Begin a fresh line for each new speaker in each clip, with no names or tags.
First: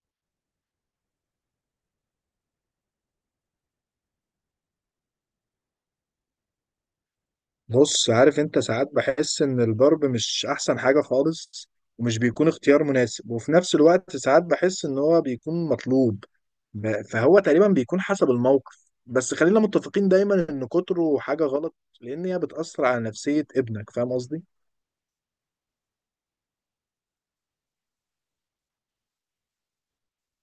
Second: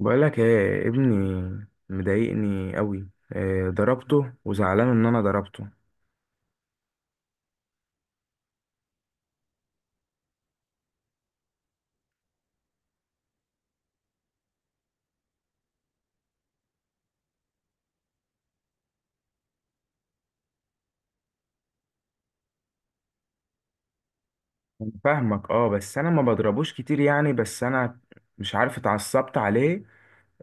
بقولك ايه، ابني مضايقني قوي. إيه، ضربته وزعلان ان انا ضربته.
بص، عارف انت ساعات بحس ان الضرب مش احسن حاجة خالص، ومش بيكون اختيار مناسب، وفي نفس الوقت ساعات بحس ان هو بيكون مطلوب. فهو تقريبا بيكون حسب الموقف، بس خلينا متفقين دايما ان كتره حاجة غلط، لان هي بتأثر على نفسية ابنك. فاهم قصدي؟
أنا فاهمك، اه، بس انا ما بضربوش كتير، يعني بس انا مش عارف اتعصبت عليه.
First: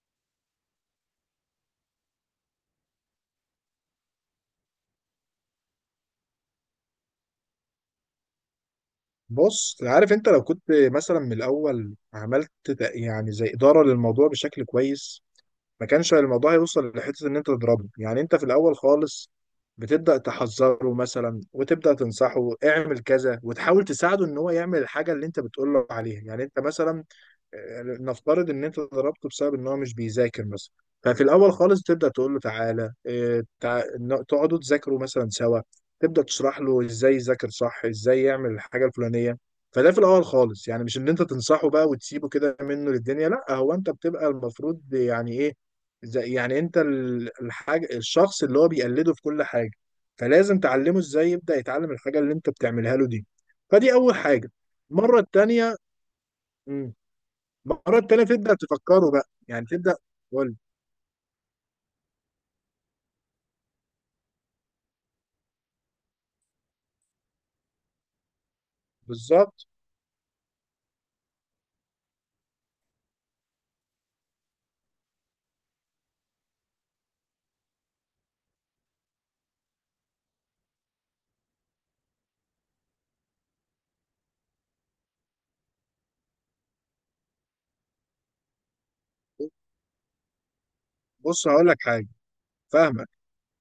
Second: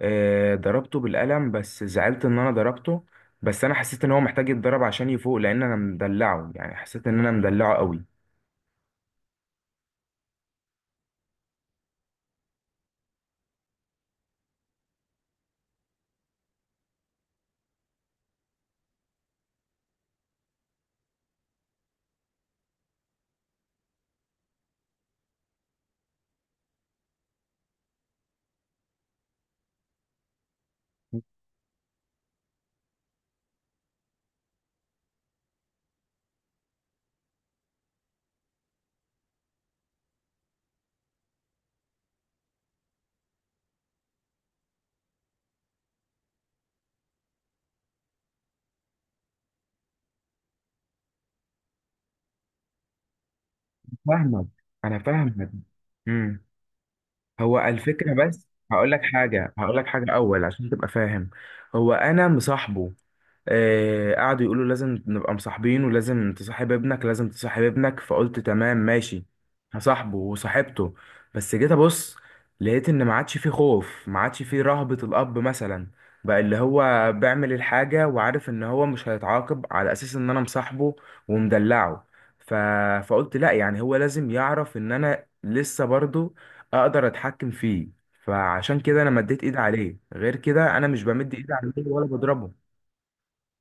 إيه، ضربته بالقلم بس زعلت ان انا ضربته. بس انا حسيت ان هو محتاج يتضرب عشان يفوق، لان انا مدلعه، يعني حسيت ان انا مدلعه قوي.
بص، عارف انت لو كنت مثلا من الاول عملت يعني زي إدارة للموضوع بشكل كويس، ما كانش الموضوع هيوصل لحته ان انت تضربه. يعني انت في الاول خالص بتبدا تحذره مثلا، وتبدا تنصحه اعمل كذا، وتحاول تساعده ان هو يعمل الحاجه اللي انت بتقول له عليها. يعني انت مثلا، نفترض ان انت ضربته بسبب ان هو مش بيذاكر مثلا، ففي الاول خالص تبدا تقول له تعالى، تقعدوا تذاكروا مثلا سوا، تبدا تشرح له ازاي يذاكر صح، ازاي يعمل الحاجه الفلانيه. فده في الاول خالص، يعني مش ان انت تنصحه بقى وتسيبه كده منه للدنيا، لا، هو انت بتبقى المفروض يعني ايه، زي يعني انت الحاجة، الشخص اللي هو بيقلده في كل حاجة، فلازم تعلمه ازاي يبدأ يتعلم الحاجة اللي انت بتعملها له دي. فدي اول
فاهمك
حاجة.
انا
المرة
فاهمك.
التانية،
امم
مم.
هو
المرة
الفكره،
التانية
بس
تبدأ
هقول لك
تفكره بقى،
حاجه
يعني
هقول لك
تبدأ
حاجه اول
تقول،
عشان تبقى فاهم. هو انا مصاحبه، قعدوا يقولوا لازم نبقى مصاحبين، ولازم تصاحب ابنك لازم تصاحب ابنك، فقلت تمام ماشي،
بالظبط.
هصاحبه، وصاحبته. بس جيت ابص لقيت ان ما عادش فيه خوف، ما عادش فيه رهبة الاب مثلا، بقى اللي هو بيعمل الحاجة وعارف ان هو مش هيتعاقب على اساس ان انا مصاحبه ومدلعه. ف... فقلت لا، يعني هو لازم يعرف ان انا لسه برضو اقدر اتحكم فيه، فعشان كده انا مديت ايد عليه، غير كده انا مش بمد
بص،
ايد
هقول
عليه
لك
ولا
حاجة.
بضربه.
فاهمك.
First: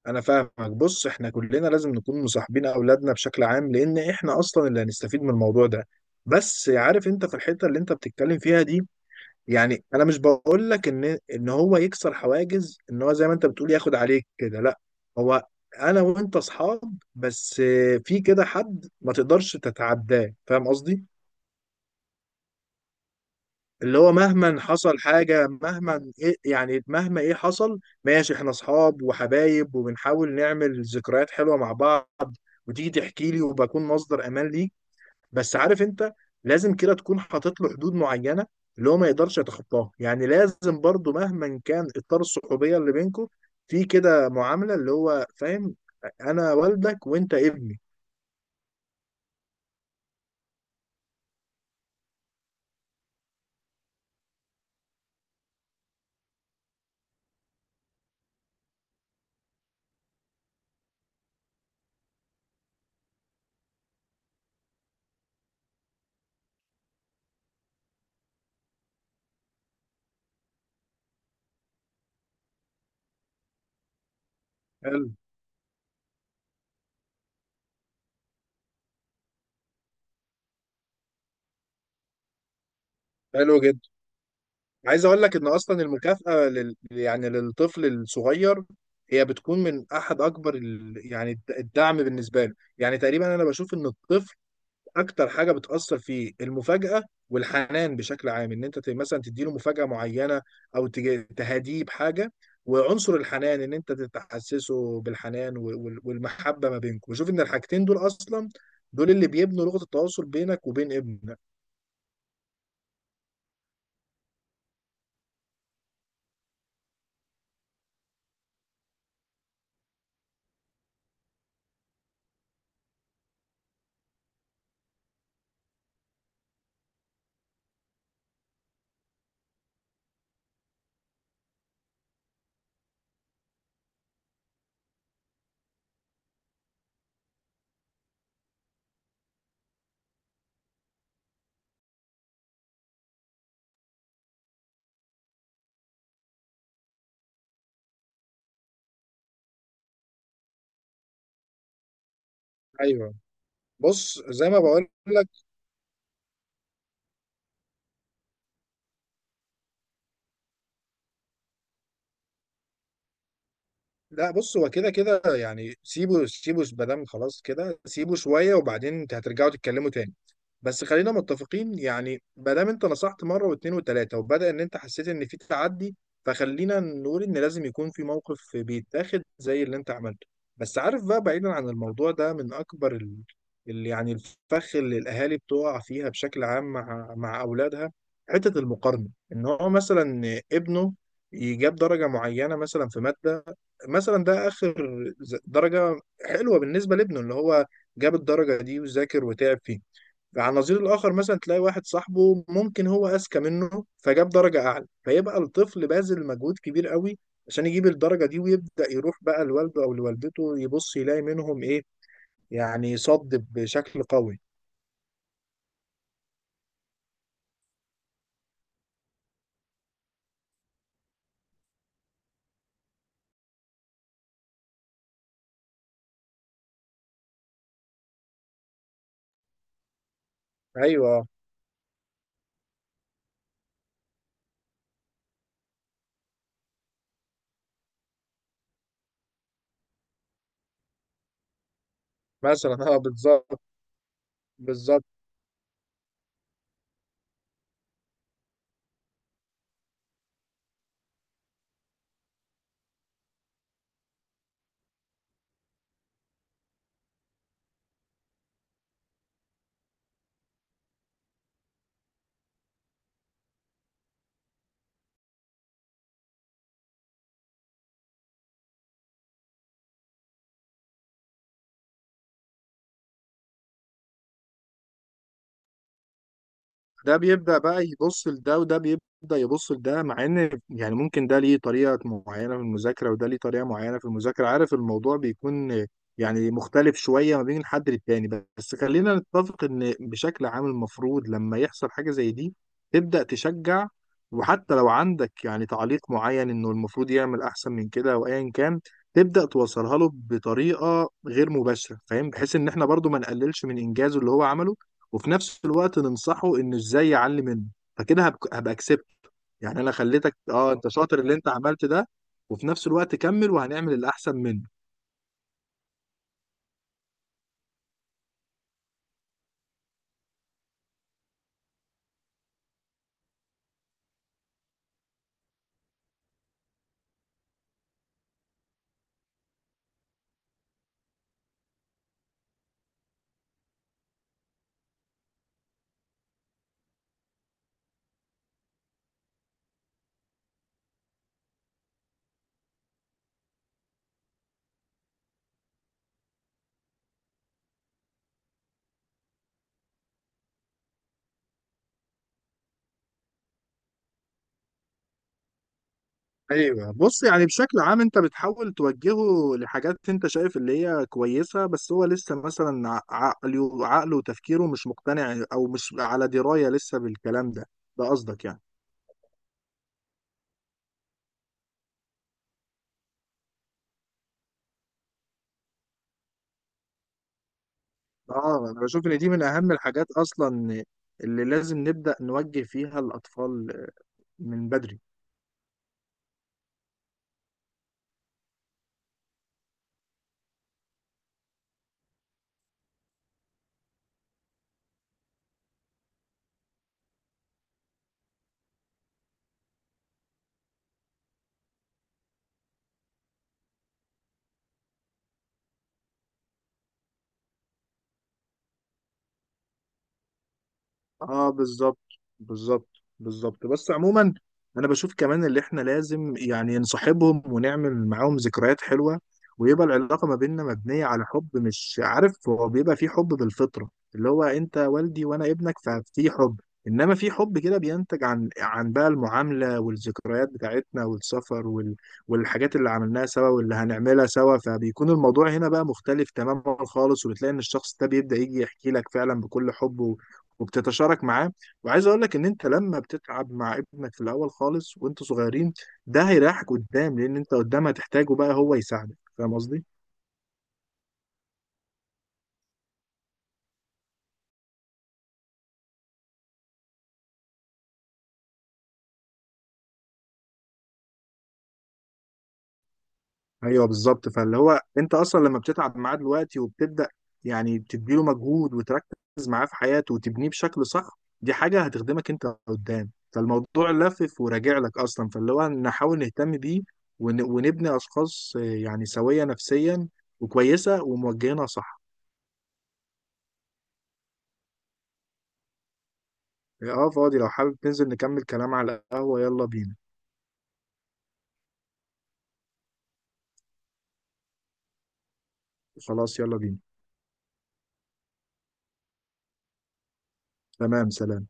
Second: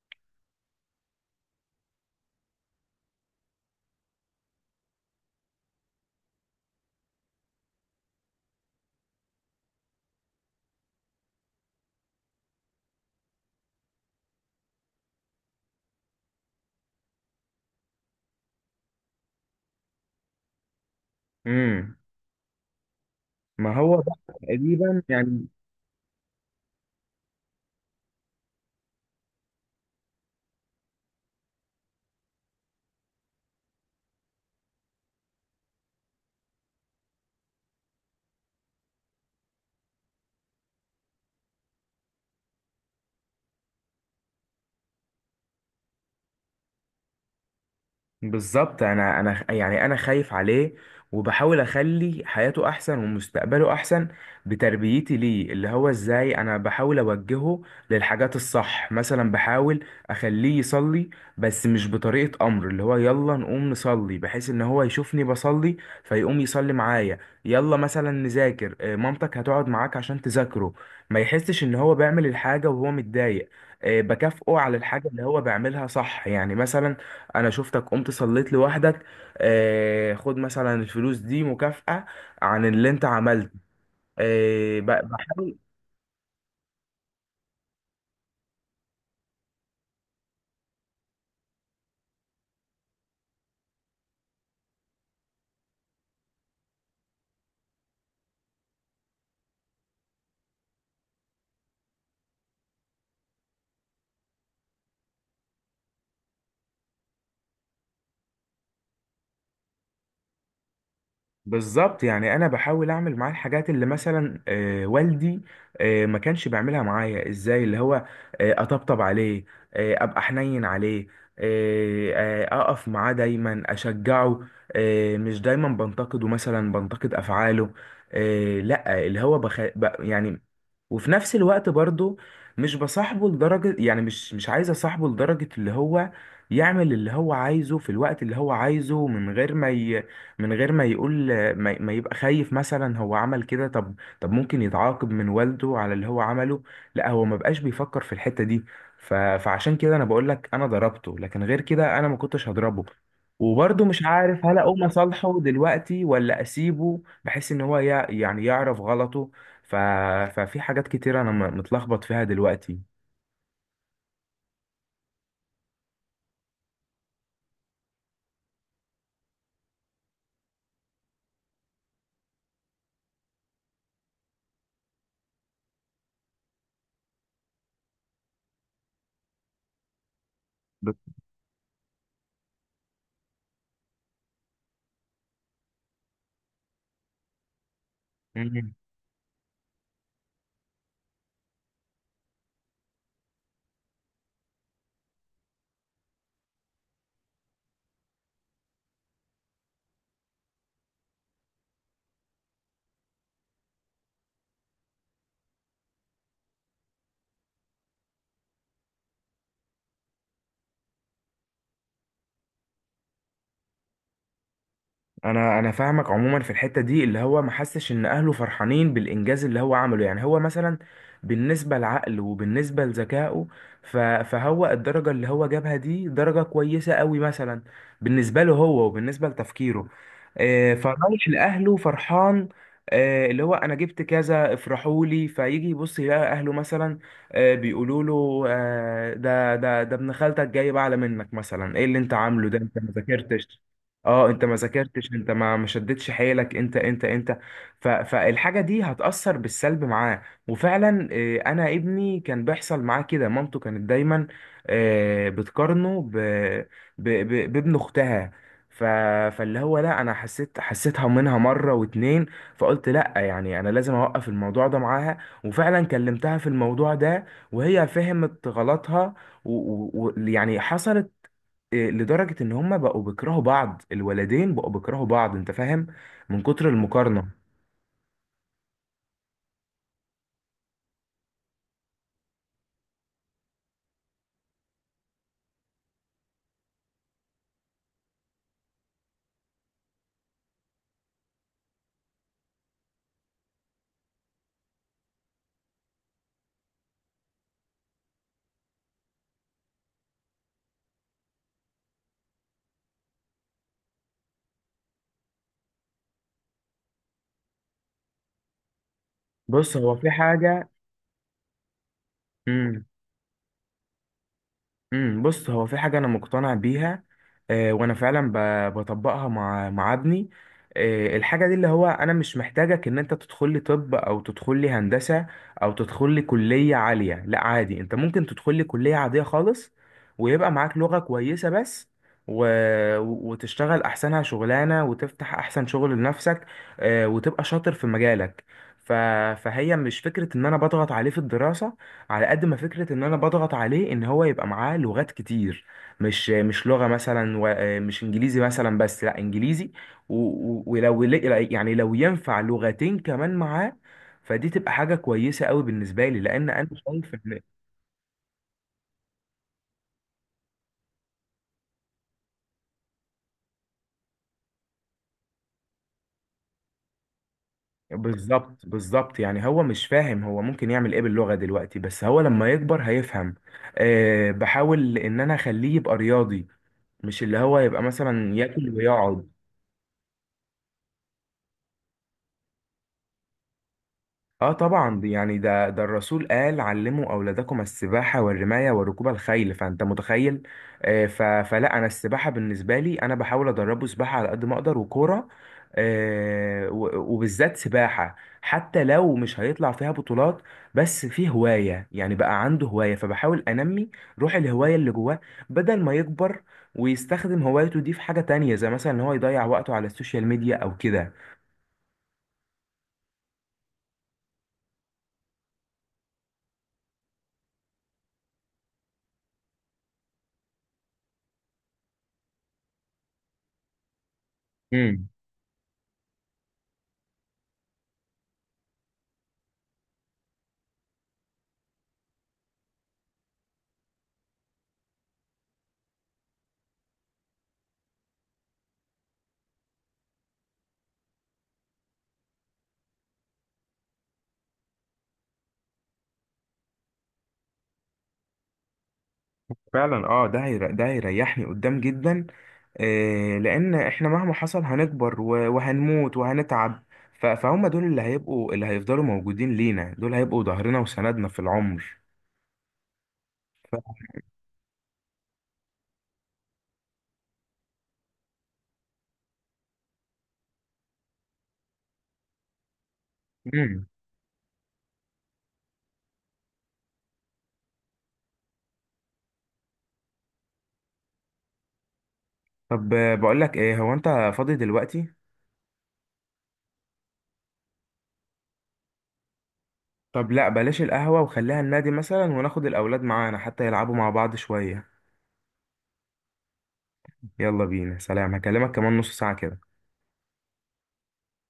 انا فاهمك. بص، احنا كلنا لازم نكون مصاحبين اولادنا بشكل عام، لان احنا اصلا اللي هنستفيد من الموضوع ده. بس عارف انت في الحتة اللي انت بتتكلم فيها دي، يعني انا مش بقول لك ان هو يكسر حواجز، ان هو زي ما انت بتقول ياخد عليك كده. لا، هو انا وانت اصحاب، بس في كده حد ما تقدرش تتعداه. فاهم قصدي؟
امم ما
اللي
هو
هو
ده
مهما حصل
تقريبا يعني.
حاجة، مهما إيه يعني، مهما ايه حصل، ماشي، احنا اصحاب وحبايب وبنحاول نعمل ذكريات حلوة مع بعض، وتيجي تحكي لي وبكون مصدر امان ليك. بس عارف انت، لازم كده تكون حاطط له حدود معينه اللي هو ما يقدرش يتخطاها. يعني لازم برضو مهما كان اطار الصحوبيه اللي بينكم، في كده معامله اللي هو فاهم انا والدك وانت ابني.
بالظبط، انا يعني انا خايف عليه، وبحاول اخلي حياته احسن ومستقبله احسن بتربيتي ليه، اللي هو ازاي انا بحاول اوجهه للحاجات الصح. مثلا بحاول اخليه يصلي، بس مش بطريقة امر، اللي هو يلا نقوم نصلي، بحيث ان هو يشوفني بصلي فيقوم يصلي معايا. يلا مثلا نذاكر، مامتك هتقعد معاك عشان تذاكره، ما يحسش ان هو بيعمل الحاجة وهو متضايق. بكافئه على الحاجة
حلو.
اللي هو بيعملها صح، يعني مثلا انا شفتك قمت صليت لوحدك، خد مثلا الفلوس دي مكافأة عن اللي انت عملته.
حلو جدا.
ب-
عايز اقول لك ان
بحاول
اصلا المكافاه يعني للطفل الصغير هي بتكون من احد اكبر يعني الدعم بالنسبه له. يعني تقريبا انا بشوف ان الطفل اكتر حاجه بتاثر فيه المفاجاه والحنان بشكل عام، ان انت مثلا تديله مفاجاه معينه، او تهديه بحاجه، وعنصر الحنان ان انت تحسسه بالحنان والمحبه ما بينكم. وشوف ان الحاجتين دول اصلا، دول اللي بيبنوا لغه التواصل بينك وبين ابنك.
بالظبط، يعني انا بحاول اعمل معاه الحاجات اللي مثلا والدي ما كانش بيعملها معايا. ازاي؟ اللي هو اطبطب عليه، ابقى حنين عليه، اقف معاه دايما، اشجعه، مش دايما بنتقده، مثلا بنتقد افعاله، لا، اللي هو يعني. وفي نفس الوقت برضو مش بصاحبه لدرجة، يعني مش عايز اصاحبه لدرجة اللي هو يعمل اللي هو عايزه في الوقت اللي هو عايزه، من غير ما ي... من غير ما يقول، ما يبقى خايف، مثلا هو عمل كده، طب طب ممكن يتعاقب من والده على اللي هو عمله، لا، هو ما بقاش بيفكر في الحتة دي. فعشان كده انا بقول لك انا ضربته، لكن غير كده انا ما كنتش هضربه.
ايوه.
وبرضه مش
بص
عارف
زي
هل
ما
اقوم
بقول،
اصالحه دلوقتي، ولا اسيبه بحيث ان هو يعني يعرف غلطه. ف... ففي حاجات كتير انا متلخبط فيها دلوقتي.
لا بص، هو كده كده يعني، سيبه، سيبه مادام خلاص كده، سيبه شويه وبعدين انت هترجعوا تتكلموا تاني. بس خلينا متفقين، يعني ما دام انت نصحت مره واثنين وثلاثه وبدا ان انت حسيت ان في تعدي، فخلينا نقول ان لازم يكون في موقف بيتاخد زي اللي انت عملته. بس عارف
بت-
بقى، بعيدا عن الموضوع ده، من اكبر يعني الفخ اللي الاهالي بتقع فيها بشكل عام مع اولادها، حته
مم.
المقارنه، ان هو مثلا ابنه يجاب درجه معينه مثلا في ماده، مثلا ده اخر درجه حلوه بالنسبه لابنه، اللي هو جاب الدرجه دي وذاكر وتعب فيه. على النظير الاخر مثلا تلاقي واحد صاحبه ممكن هو اذكى منه فجاب درجه اعلى، فيبقى الطفل باذل مجهود كبير قوي عشان يجيب الدرجه دي، ويبدا يروح بقى لوالده او لوالدته يبص يلاقي منهم ايه، يعني صد بشكل قوي.
انا فاهمك. عموما في الحته دي اللي هو ما حسش ان اهله فرحانين بالانجاز اللي هو عمله، يعني هو مثلا بالنسبه لعقله وبالنسبه لذكائه، فهو الدرجه اللي هو جابها دي درجه كويسه قوي مثلا، بالنسبه له هو وبالنسبه لتفكيره.
ايوه
فرايح لاهله فرحان، اللي هو انا جبت كذا، افرحوا لي، فيجي يبص يلاقي اهله مثلا بيقولوا له ده ابن خالتك جاي بعلى منك، مثلا ايه اللي انت عامله ده؟
مثلا،
انت ما
اه
ذاكرتش،
بالظبط.
اه انت ما
بالظبط،
ذاكرتش، انت ما شدتش حيلك، انت انت انت. فالحاجه دي هتاثر بالسلب معاه. وفعلا، انا ابني كان بيحصل معاه كده، مامته كانت دايما بتقارنه بابن اختها. ف... فاللي هو لا، انا حسيت، حسيتها منها مره واتنين، فقلت لا، يعني انا لازم اوقف الموضوع ده معاها، وفعلا كلمتها في الموضوع ده، وهي فهمت غلطها، ويعني يعني حصلت إيه، لدرجة ان هما بقوا بيكرهوا بعض، الولدين بقوا بيكرهوا بعض، انت فاهم، من كتر
ده
المقارنة.
بيبدأ بقى يبص لده وده بيبدأ يبص لده، مع ان يعني ممكن ده ليه طريقة معينة في المذاكرة وده ليه طريقة معينة في المذاكرة. عارف الموضوع بيكون يعني مختلف شوية ما بين الحد للتاني. بس خلينا نتفق ان بشكل عام المفروض لما يحصل حاجة زي دي تبدأ تشجع، وحتى لو عندك يعني تعليق معين انه المفروض يعمل احسن من كده او ايا كان، تبدأ توصلها له بطريقة غير مباشرة. فاهم؟ بحيث ان احنا برضو ما نقللش من انجازه اللي هو عمله، وفي نفس الوقت ننصحه انه ازاي يعلي منه. فكده هبقى اكسبت،
بص
يعني انا
هو في
خليتك
حاجة.
اه انت شاطر اللي انت عملت ده، وفي
مم،
نفس الوقت كمل وهنعمل الاحسن منه.
بص هو في حاجة أنا مقتنع بيها، وأنا فعلا بطبقها مع ابني. الحاجة دي، اللي هو أنا مش محتاجك إن أنت تدخل لي طب، أو تدخل لي هندسة، أو تدخل لي كلية عالية، لا، عادي، أنت ممكن تدخل لي كلية عادية خالص، ويبقى معاك لغة كويسة بس، و... وتشتغل أحسنها شغلانة، وتفتح أحسن شغل لنفسك، وتبقى شاطر في مجالك. ف... فهي مش فكرة إن أنا بضغط عليه في الدراسة، على قد ما فكرة ان انا بضغط عليه ان هو يبقى معاه لغات كتير، مش لغة مثلا، مش انجليزي مثلا بس، لا، انجليزي و- يعني لو ينفع لغتين كمان معاه، فدي تبقى حاجة كويسة قوي بالنسبة لي، لان انا
ايوه.
شايف
بص
ان...
يعني بشكل عام انت بتحاول توجهه لحاجات انت شايف اللي هي كويسه، بس هو لسه مثلا عقله وتفكيره مش مقتنع او مش على درايه لسه بالكلام ده. ده قصدك يعني؟
بالظبط، بالظبط، يعني هو مش فاهم هو ممكن يعمل ايه باللغة دلوقتي، بس هو لما يكبر هيفهم. أه، بحاول ان انا اخليه يبقى رياضي، مش اللي هو يبقى مثلا
اه،
ياكل
انا بشوف ان دي
ويقعد.
من اهم الحاجات اصلا اللي لازم نبدا نوجه فيها الاطفال
اه
من
طبعا،
بدري.
يعني ده الرسول قال علموا اولادكم السباحه والرمايه وركوب الخيل، فانت متخيل. آه، ف- فلا، انا السباحه بالنسبه لي، انا بحاول ادربه سباحه على قد ما اقدر، وكوره، وبالذات سباحه، حتى لو مش هيطلع فيها بطولات، بس في هوايه، يعني بقى عنده هوايه، فبحاول انمي روح الهوايه اللي جواه، بدل ما يكبر ويستخدم هوايته دي في حاجه تانية، زي مثلا ان هو يضيع وقته على السوشيال ميديا او كده.
اه بالظبط. بالظبط. بالظبط. بس عموما انا بشوف كمان، اللي احنا لازم يعني نصاحبهم ونعمل معاهم ذكريات حلوة، ويبقى العلاقة ما بيننا مبنية على حب. مش عارف، هو بيبقى في حب بالفطرة، اللي هو انت والدي وانا ابنك، ففي حب. انما في حب كده بينتج عن بقى المعاملة والذكريات بتاعتنا والسفر والحاجات اللي عملناها سوا واللي هنعملها سوا، فبيكون الموضوع هنا بقى مختلف تماما خالص. وبتلاقي ان الشخص ده بيبدأ يجي يحكي لك فعلا بكل حب، وبتتشارك معاه. وعايز اقول لك ان انت لما بتتعب مع ابنك في الاول خالص وانتوا صغيرين، ده هيريحك قدام، لان انت قدام هتحتاجه بقى هو يساعدك. فاهم قصدي؟
فعلا، اه، ده هيريحني قدام جدا، لان احنا مهما حصل هنكبر وهنموت وهنتعب، فهم دول اللي هيفضلوا موجودين لينا، دول هيبقوا ظهرنا وسندنا في العمر.
ايوه بالظبط. فاللي هو انت اصلا لما بتتعب معاه دلوقتي وبتبدا يعني بتديله مجهود وتركز معاه في حياته وتبنيه بشكل صح، دي حاجه هتخدمك انت قدام.
مم.
فالموضوع لافف وراجع لك اصلا. فاللي هو نحاول نهتم بيه ونبني اشخاص، يعني سويه نفسيا وكويسه وموجهينها صح.
طب، بقول لك ايه، هو انت فاضي دلوقتي؟
اه فاضي، لو حابب ننزل نكمل كلام على القهوة يلا بينا.
طب لا، بلاش القهوة، وخليها النادي مثلا، وناخد الاولاد معانا حتى يلعبوا مع بعض شوية.
خلاص يلا بينا.
يلا بينا، سلام، هكلمك كمان نص ساعة كده.
تمام، سلام.